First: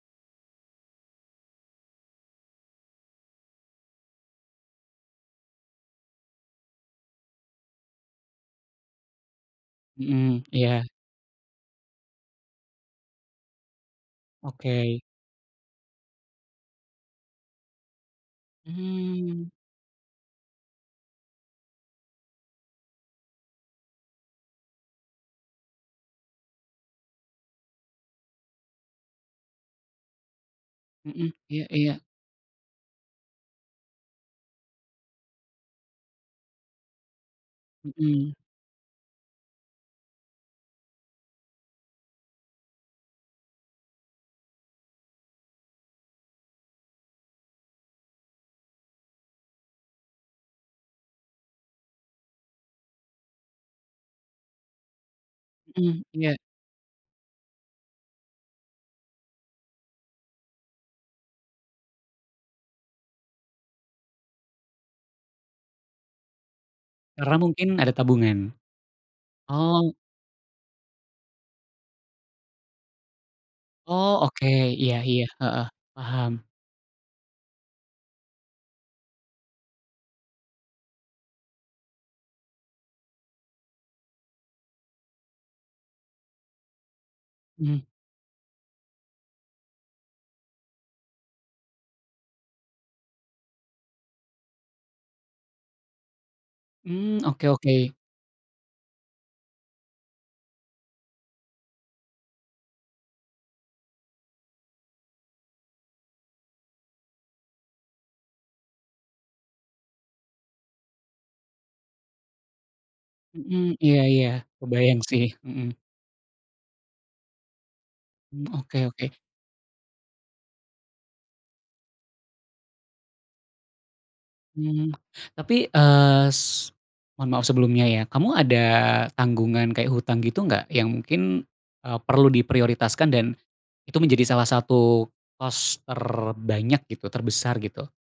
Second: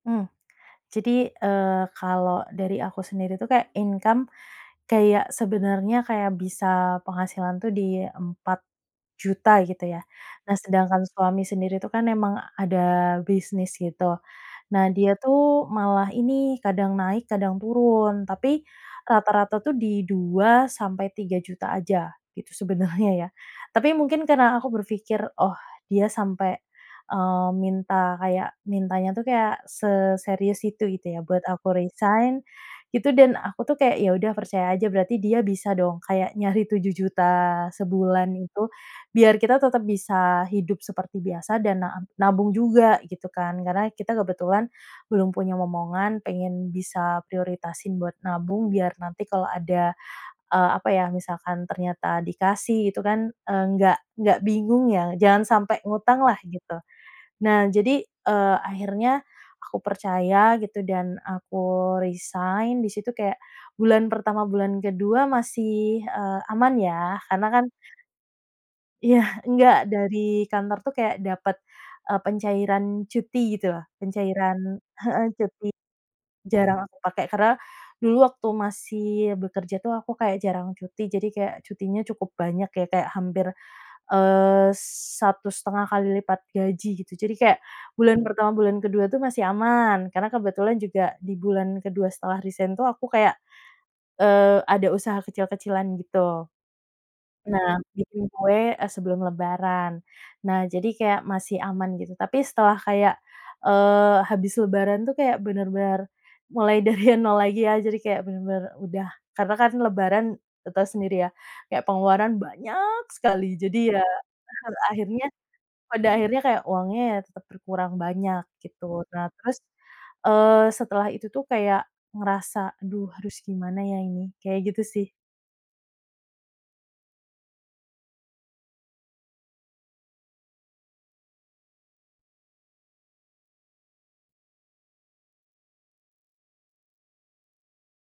Mmm. Jadi, eee, kalau dari aku sendiri itu kayak income, kayak sebenarnya kayak bisa penghasilan tuh di 4 juta, gitu, ya. Mhm, Nah, iya. sedangkan suami sendiri itu kan memang ada bisnis, gitu. Nah, Oke. dia tuh malah ini, kadang naik, kadang turun. Tapi, Hmm. rata-rata tuh di 2 sampai 3 juta aja, gitu, sebenernya ya. Tapi, mungkin karena aku berpikir, oh, dia sampai, eee, minta kayak mintanya tuh kayak seserius itu, gitu ya, Mhm, buat iya aku iya. resign gitu, dan aku tuh kayak ya udah percaya aja berarti dia bisa dong, kayak nyari 7 juta Mhm. sebulan itu, biar kita tetap bisa hidup seperti biasa dan na nabung juga, gitu kan. Karena kita kebetulan belum punya momongan, pengen bisa prioritasin buat nabung, biar nanti kalo ada, eee, apa ya, misalkan ternyata dikasih gitu kan, eee, nggak nggak bingung ya, jangan sampe Mmm, ngutang iya. lah, gitu. Nah, jadi, eee, akhirnya aku percaya, gitu, dan aku resign, di situ kayak bulan pertama, bulan ke-2, masih, eee, aman ya, Karena karena kan mungkin ada tabungan. iya, enggak, Oh. dari kantor tuh kayak dapat, eee, pencairan cuti, gitu loh. Oh, oke. Pencairan Iya iya. heeh, Heeh, cuti. paham. Jarang aku pakai. Karena dulu waktu masih bekerja tuh aku kayak jarang cuti, jadi kayak cutinya cukup banyak ya, kayak hampir, eee, 1 1/2 kali lipat gaji, gitu. Jadi kayak, Mhm. bulan pertama, bulan ke-2, tuh masih aman. Karena kebetulan juga di bulan ke-2 setelah resign tuh, aku kayak, eee, ada usaha kecil-kecilan gitu. Mmm, oke Nah, oke. bikin kue, eee, sebelum lebaran. Nah, jadi kayak masih aman gitu. Tapi setelah kayak, eee, habis lebaran tuh kayak benar-benar mulai dari 0 lagi ya, jadi kayak bener-bener udah karena kan lebaran te tau sendiri ya, kayak pengeluaran banyak sekali. Mhm, Jadi, iya ya, iya, pada kebayang sih, akhirnya mhm. pada akhirnya kayak uangnya ya tetap berkurang banyak, Mmm, oke gitu. oke. Nah, terus, eee, setelah itu tuh kayak ngerasa, "Aduh, harus gimana ya ini?" Kayak gitu, Mmm, sih. tapi, eee, s mohon maaf sebelumnya ya, kamu ada tanggungan kayak hutang gitu, nggak? Yang mungkin, eee, perlu diprioritaskan, dan itu menjadi salah satu cost terbanyak, gitu, terbesar, gitu.